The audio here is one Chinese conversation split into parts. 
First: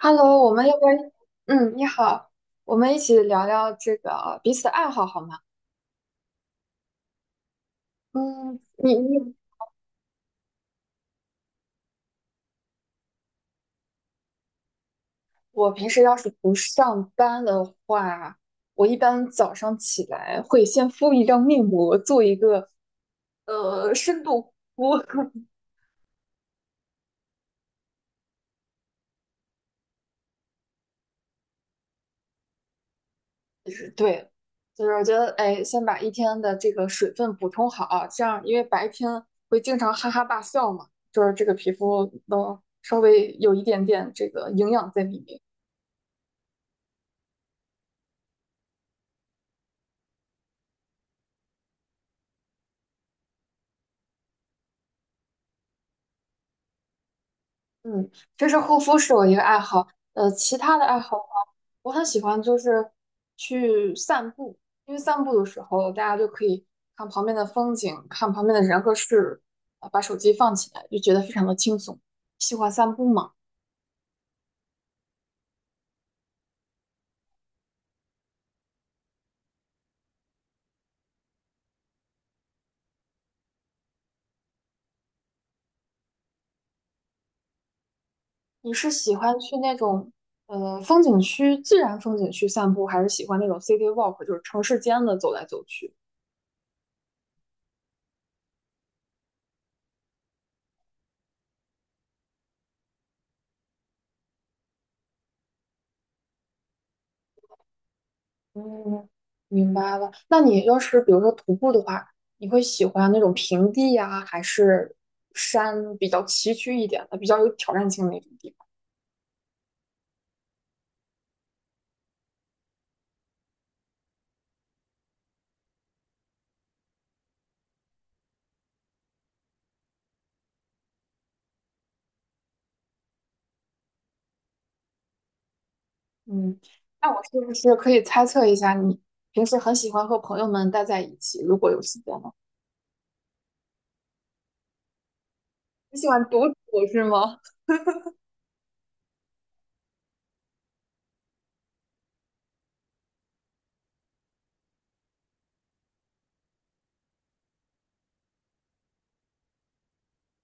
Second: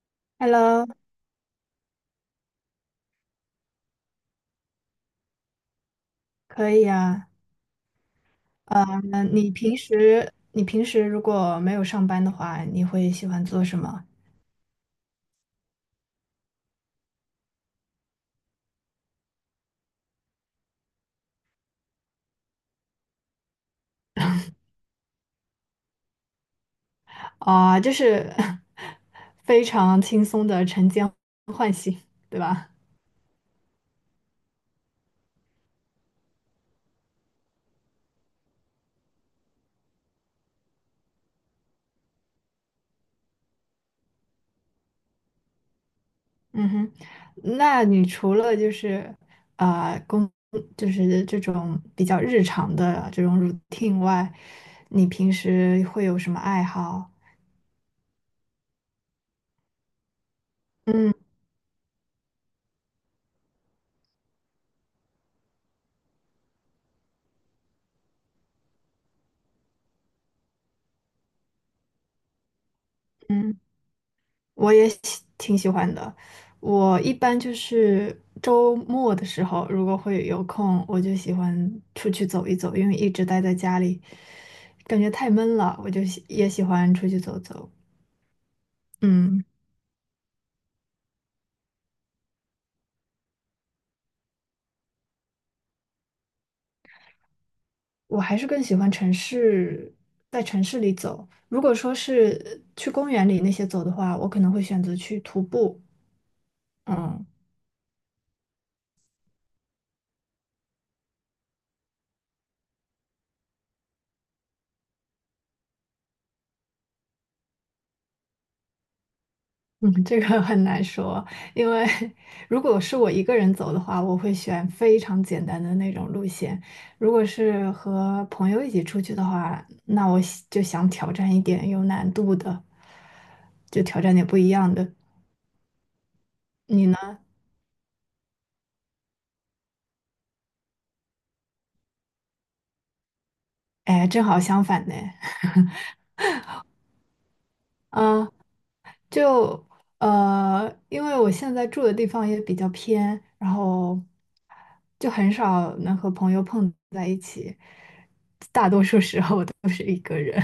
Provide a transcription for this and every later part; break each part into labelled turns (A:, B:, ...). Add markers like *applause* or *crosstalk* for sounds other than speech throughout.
A: Hello，我们要
B: Hello，
A: 不然，嗯，你好，我们一起聊聊这个彼此的爱好好吗？
B: 可以啊。
A: 嗯，
B: 呃，
A: 你
B: 那
A: 你，
B: 你平时如果没有上班的话，你会喜欢做什么？
A: 我平时要是不上班的话，我一般早上起来会先敷一张面膜，做一个深度呼。
B: 啊、就是 *laughs* 非常轻松的晨间唤醒，对吧？
A: *laughs* 对，就是我觉得，哎，先把一天的这个水分补充好啊，这样因为白天会经常哈哈大笑嘛，就是这个皮肤能稍微有一点点这个营养在里面。
B: 嗯哼，那你除了就是啊呃工，就是这种比较日常的这种 routine 外，你平时会有什么爱好？
A: 嗯，这是护肤是我一个爱好，其他的爱好的
B: 嗯
A: 话，我很喜欢就是去散步，因为散步的时候大家就可以看旁边的风景，看旁边的人和事，啊，把手机放起来，就觉得非常的轻松。喜欢散步吗？
B: 嗯。我挺喜欢的。我一般就是周末的时候，如果会有空，我就喜欢出去走一走，因为一直待在家里，感觉太闷了，我就喜欢出去走走。
A: 你是喜欢
B: 嗯，
A: 去那种风景区、自然风景区散步，还是喜欢那种 city walk，就是城市间的走来走去？
B: 我还是更喜欢城市，在城市里走。如果说是去公园里那些走的话，我可能会选择去徒步。嗯。
A: 嗯，明白了。那你要是比如说徒步的话，你会喜欢那种平地呀，还是山比较崎岖一点的，比较有挑战性的那种地方？
B: 嗯，这个很难说，因为 *laughs* 如果是我一个人走的话，我会选非常简单的那种路线；如果是和朋友一起出去的话，那我就想挑战一点有难度的，就挑战点不一样的。
A: 嗯，
B: 你
A: 那
B: 呢？
A: 我是不是可以猜测一下，你平时很喜欢和朋友们待在一起，如果有时间呢？
B: 哎，正好相反呢。
A: 你喜欢独处是吗？
B: 嗯，就因为我现在住的地方也比较偏，然后就很少能和朋友碰在一起，大多数时候都是一个人。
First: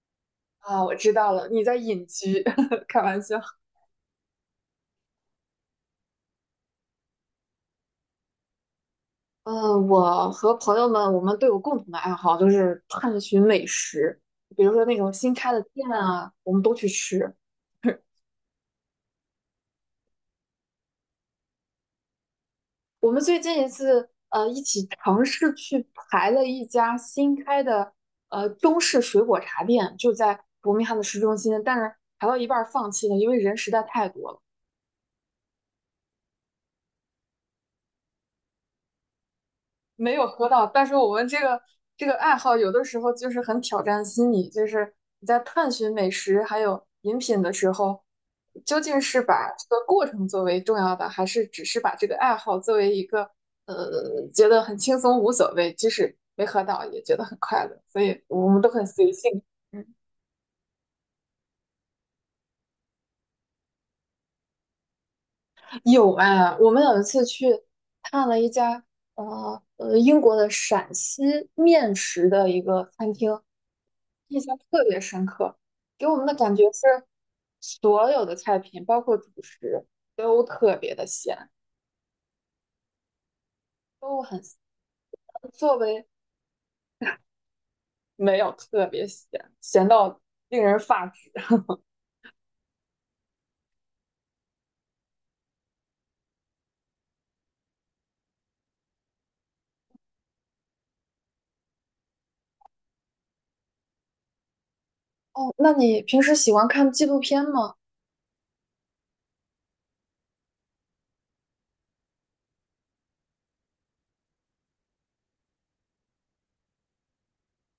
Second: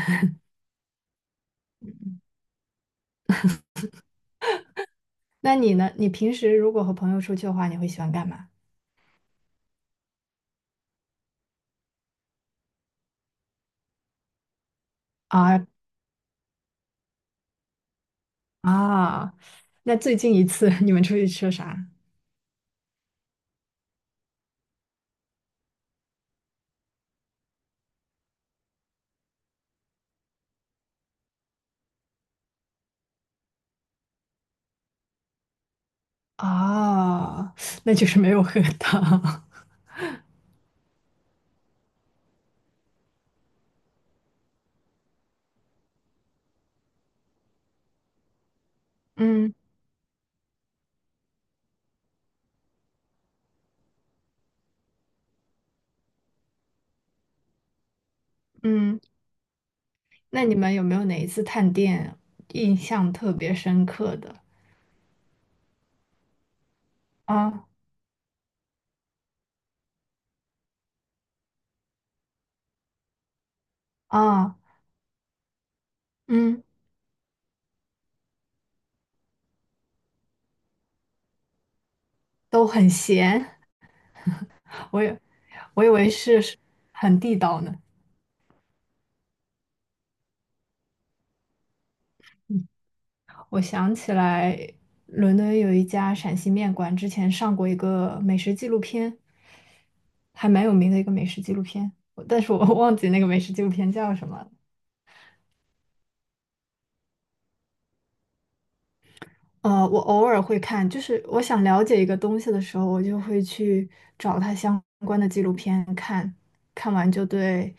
A: 啊，我知道了，你在隐居，*laughs* 开玩笑。
B: 那你呢？你平时如果和朋友出去的话，你会喜欢干嘛？
A: 嗯，我和朋友们，我们都有共同的爱好，就是探寻美食，比如说那种新开的
B: 啊
A: 店啊，我们都去吃。
B: 啊 *laughs*，那最近一次你们出去吃了啥？
A: 我们最近一次一起尝试去排了一家新开的中式水果茶店，就在伯明翰的市中心，但是排到一半儿放弃了，因为人实在太多了。
B: *laughs* 啊，那就是没有喝到。
A: 没有喝到，但是我们这个这个爱好有的时候就是很挑战心理，就是你在探寻美食还有饮品的时候，究竟
B: *laughs*
A: 是把
B: 嗯
A: 这个过程作为重要的，还是只是把这个爱好作为一个觉得很轻松无所谓，即使没喝到也觉得很快乐，所以我们都很
B: 嗯，
A: 随性。嗯，
B: 那你们有没有哪一次探店印象特别深刻的？
A: 有啊，我们有一次去
B: 啊
A: 看了一家英国的陕西面食的一个餐厅。印
B: 啊，
A: 象特别深刻，给我们的感
B: 嗯，
A: 觉是所有的菜品，包括主食，都特别的咸，
B: 都很咸，
A: 都很咸
B: *laughs* 我以
A: 作
B: 我以
A: 为
B: 为是很地道呢。
A: 没有特别咸，咸到令人发指。
B: 我想起来，伦敦有一家陕西面馆，之前上过一个美食纪录片，还蛮有名的一个美食纪录片，但是我 *laughs* 忘记那个美食纪录片叫什么了。
A: 哦，那你平时喜欢看纪录片吗？
B: 我偶尔会看，就是我想了解一个东西的时候，我就会去找它相关的纪录片看，看完就对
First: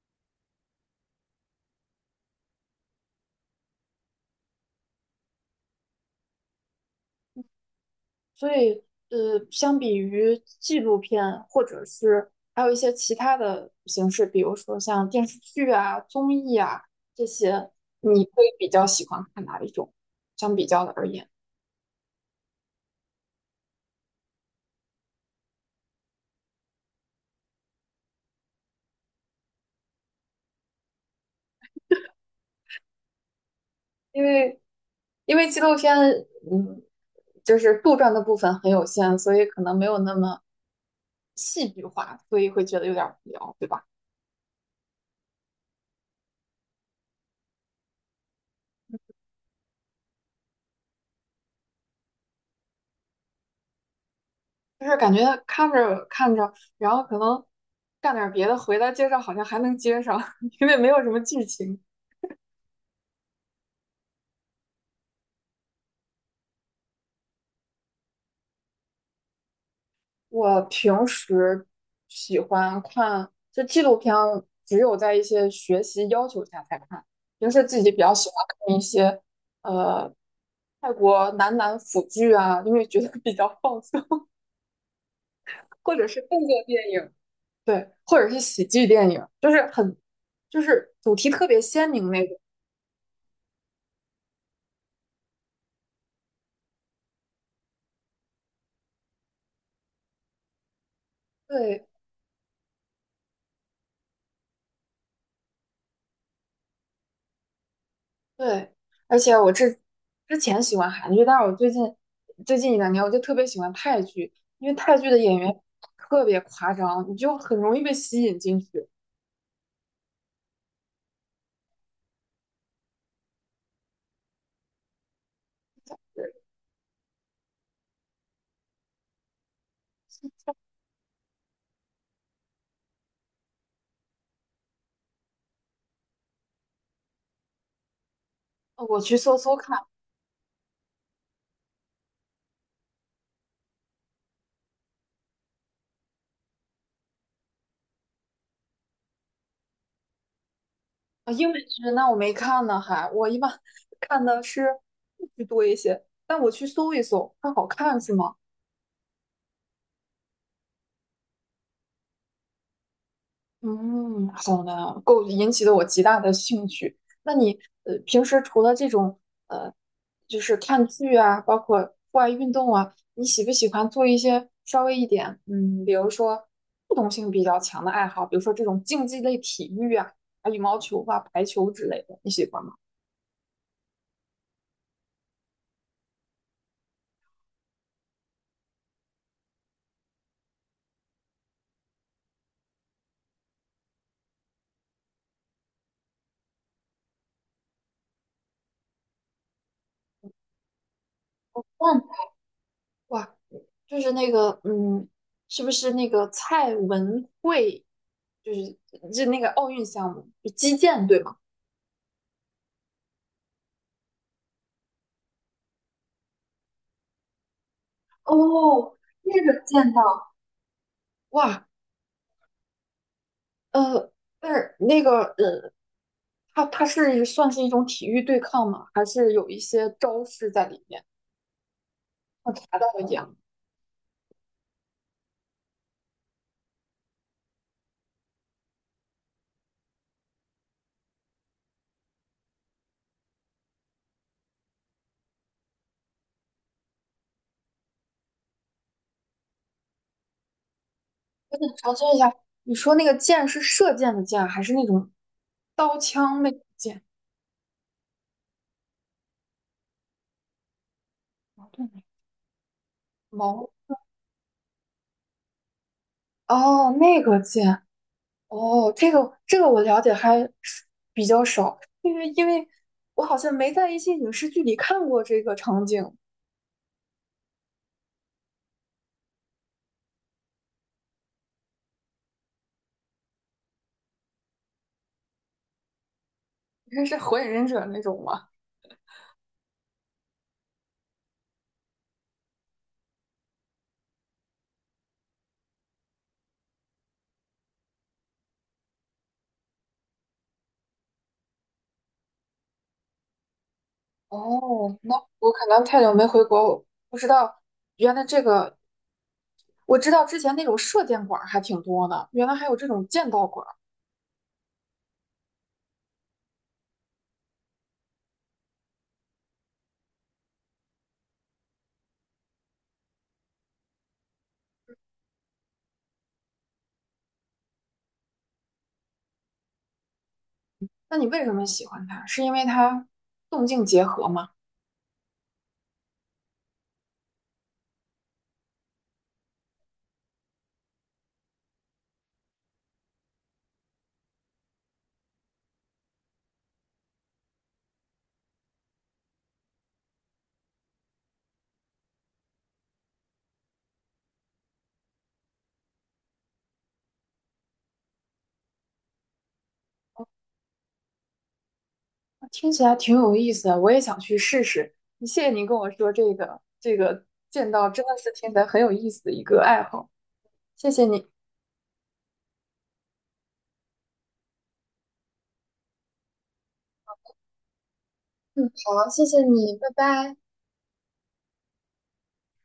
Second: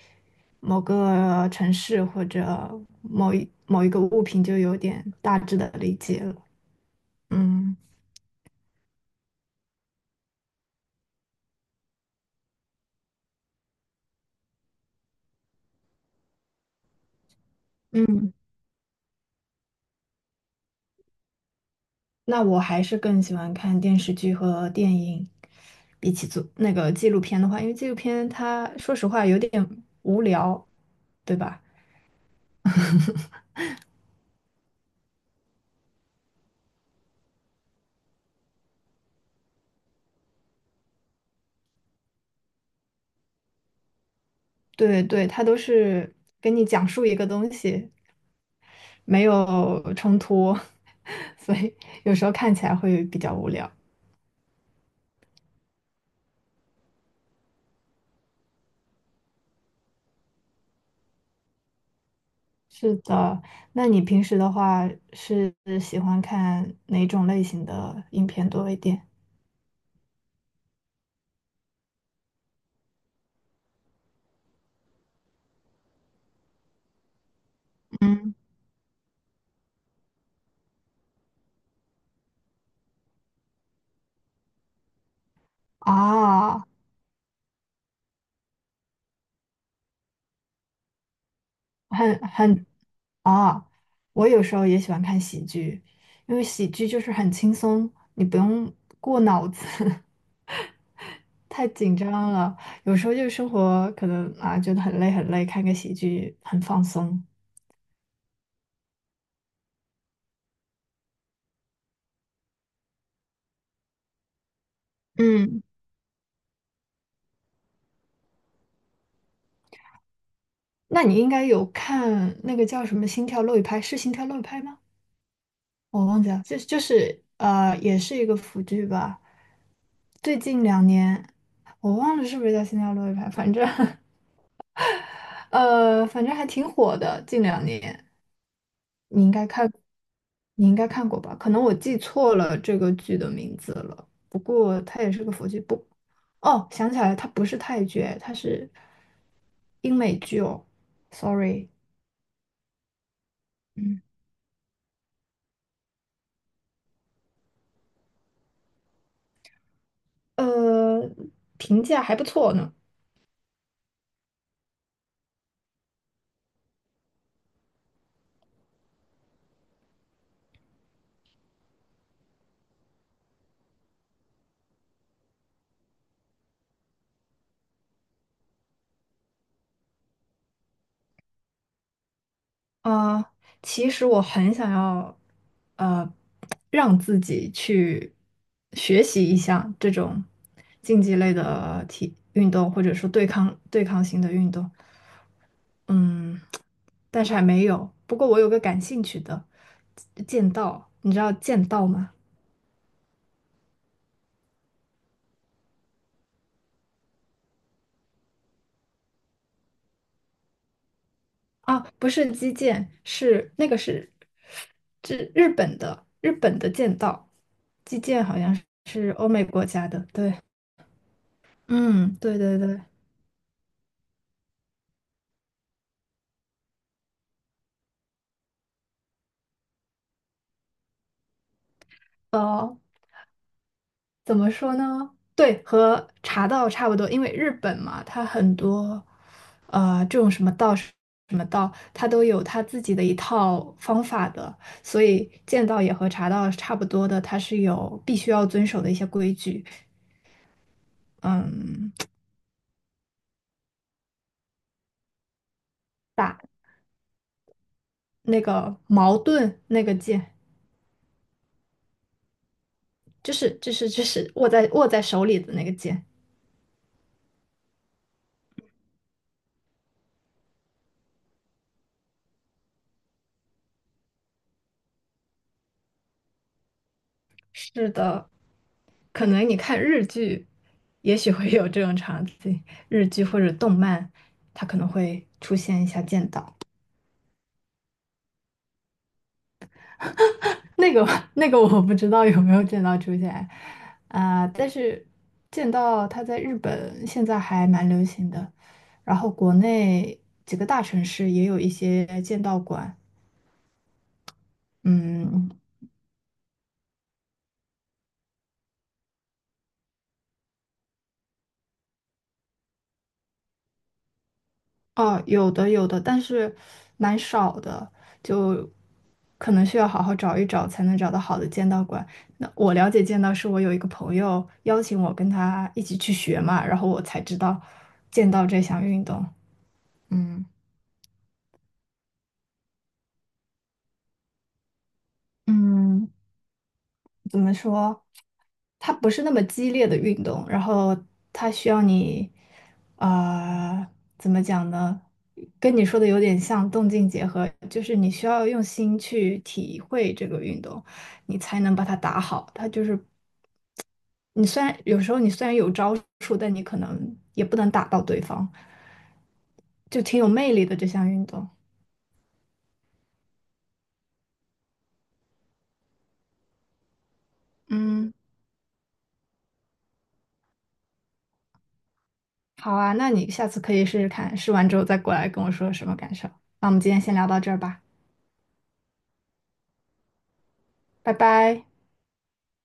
B: 某个城市或者某一个物品就有点大致的理解了。嗯。
A: 所以，呃，相比于纪录片，或者是还有一些其他的形式，比如说像电视剧啊、综艺啊这些，你
B: 嗯，
A: 会比较喜欢看哪一种？相比较的而言。
B: 那我还是更喜欢看电视剧和电影，比起做那个纪录片的话，因为纪录片它说实话有点无聊，对吧？
A: 因为因为纪录片，嗯，就是杜撰的部分很有限，所以可能没有那么戏剧化，所以会觉得有点无聊，对吧？
B: 对对，它都是给你讲述一个东西，没有冲突，*laughs* 所以有时候看起来会比较无聊。
A: 就是感觉看着看着，然后可能干点别的，回来接着好像还能接上，*laughs* 因为没有什么剧情。
B: 是的，那你平时的话是喜欢看哪种类型的影片多一点？
A: 我平时喜欢看，就纪录片，只有在一些学习要求下才看，平时自己比较喜
B: 嗯，
A: 欢看一些。呃。泰国男男腐剧啊，因为觉得比较放松，或者是动作
B: 啊，
A: 电影，对，或者是喜剧电影，就是很，就是主题特别鲜明
B: 很
A: 那种。
B: 很啊，我有时候也喜欢看喜剧，因为喜剧就是很轻松，你不用过脑子，*laughs* 太
A: 对
B: 紧张了。有时候就是生活可能啊觉得很累很累，看个喜剧很放松。
A: 对，而且之前喜欢韩剧，但是我最近最近一两年我就特别喜欢泰剧，因为泰剧的演员
B: 嗯，
A: 特别夸张，你就很容易被吸引进去。
B: 那你应该有看那个叫什么《心跳漏一拍》，是《心跳漏一拍》吗？我忘
A: 对，
B: 记了，就是也是一个腐剧吧。最近
A: *laughs*
B: 两年，我忘了是不是叫《心跳漏一拍》，反正 *laughs* 反正还挺火的，近两年。
A: 我去
B: 你应
A: 搜
B: 该
A: 搜
B: 看，
A: 看。
B: 你应该看过吧？可能我记错了这个剧的名字了。不过它也是个佛剧，不，哦，想起来了它不是泰剧，它是英美剧哦。
A: 啊，英美
B: Sorry，
A: 剧那我没看呢，还我一般 *laughs*
B: 嗯，
A: 看的是日剧多一些，但我去搜一搜，它好看是吗？
B: 呃，评价还不错呢。
A: 嗯，好呢，够引起了我极大的兴趣。那你平时除了这种呃，就是看剧啊，包括户外运动啊，你喜不喜欢做一些稍微一点嗯，比如说互动性比较强的爱好，比如说这种竞技类体育啊，啊羽毛球啊、排球之类的，你喜欢吗？
B: 啊、呃其实我很想要，呃，让自己去学习一下这种竞技类的体运动，或者说对抗性的运动。嗯，但是还没有。不过我有个感兴趣的剑道，你知道剑道
A: 嗯。
B: 吗？
A: 哇，就是那个，嗯，是不是那个蔡文慧，就是就那个奥运项目，就击剑对吗？
B: 啊，不是击剑，是这日本的剑道，击剑好像
A: 哦，
B: 是欧
A: 那
B: 美
A: 个
B: 国家
A: 剑
B: 的。
A: 道。
B: 对，
A: 哇，
B: 嗯，对对对，
A: 呃，但是那个，呃，它是算是一种体育对抗吗？还是有一些招式在里面？我查
B: 哦，
A: 到了一样，
B: 怎么说呢？对，和茶道差不多，因为日本嘛，它很多，这种什么道什么道，它都有它自己的一套方法的，所以剑道也和茶道是差不多的，它是有必须要遵守的一些规矩。
A: 我想
B: 嗯，
A: 查询一下，你说那个剑是射箭的箭，还是那种刀
B: 打
A: 枪那种剑？
B: 那个矛盾那个剑，
A: 矛盾矛
B: 就是握在手里的那个剑。
A: 哦，那个剑。哦，这个这个我了解还是比较少，因为我好像没在一些影视剧里看过这个场景。
B: 是的，可能你看日剧，也许会有这种场景，日剧或者动漫，它可能会出现一下剑道。
A: 应该是火影忍者那种吗？
B: 那个 *laughs* 那个我不知道有没有剑道出现啊，但是剑道它在日本现在还蛮流行的，然后国内几个大城市也有一些剑道馆，
A: 哦，那
B: 嗯，
A: 我可能太久没回国，我不知道原来这个，我知道之前那种射箭馆儿还挺多的，原来还有这种剑道馆儿。
B: 哦，有的有的，但是蛮少的，就可能需要好好找一找才能找到好的剑道馆。那我了解剑道是我有一个朋友邀请我跟他一起去学嘛，然后我才知道剑道这项运动。嗯
A: 那你为什么喜欢它？是因为它动静结合吗？
B: 嗯，怎么说？它不是那么激烈的运动，然后它需要你，啊、怎么讲呢？跟你说的有点像动静结合，就是你需要用心去体会这个运动，你才能把它打好。它就是你虽然有招数，但你可能也不能打到对方，就挺有魅力的这项运动。
A: 听起来挺有意思的，我也想去试试。谢谢您跟我说这个，这个剑道真
B: 嗯，
A: 的是听起来很有意思的一个爱好，谢谢你。
B: 好啊，那你下次可以试试看，试完之后再过来跟我说什么感受。那我们今天先聊到这儿吧，
A: 嗯，好，谢谢你，拜拜。
B: 拜拜。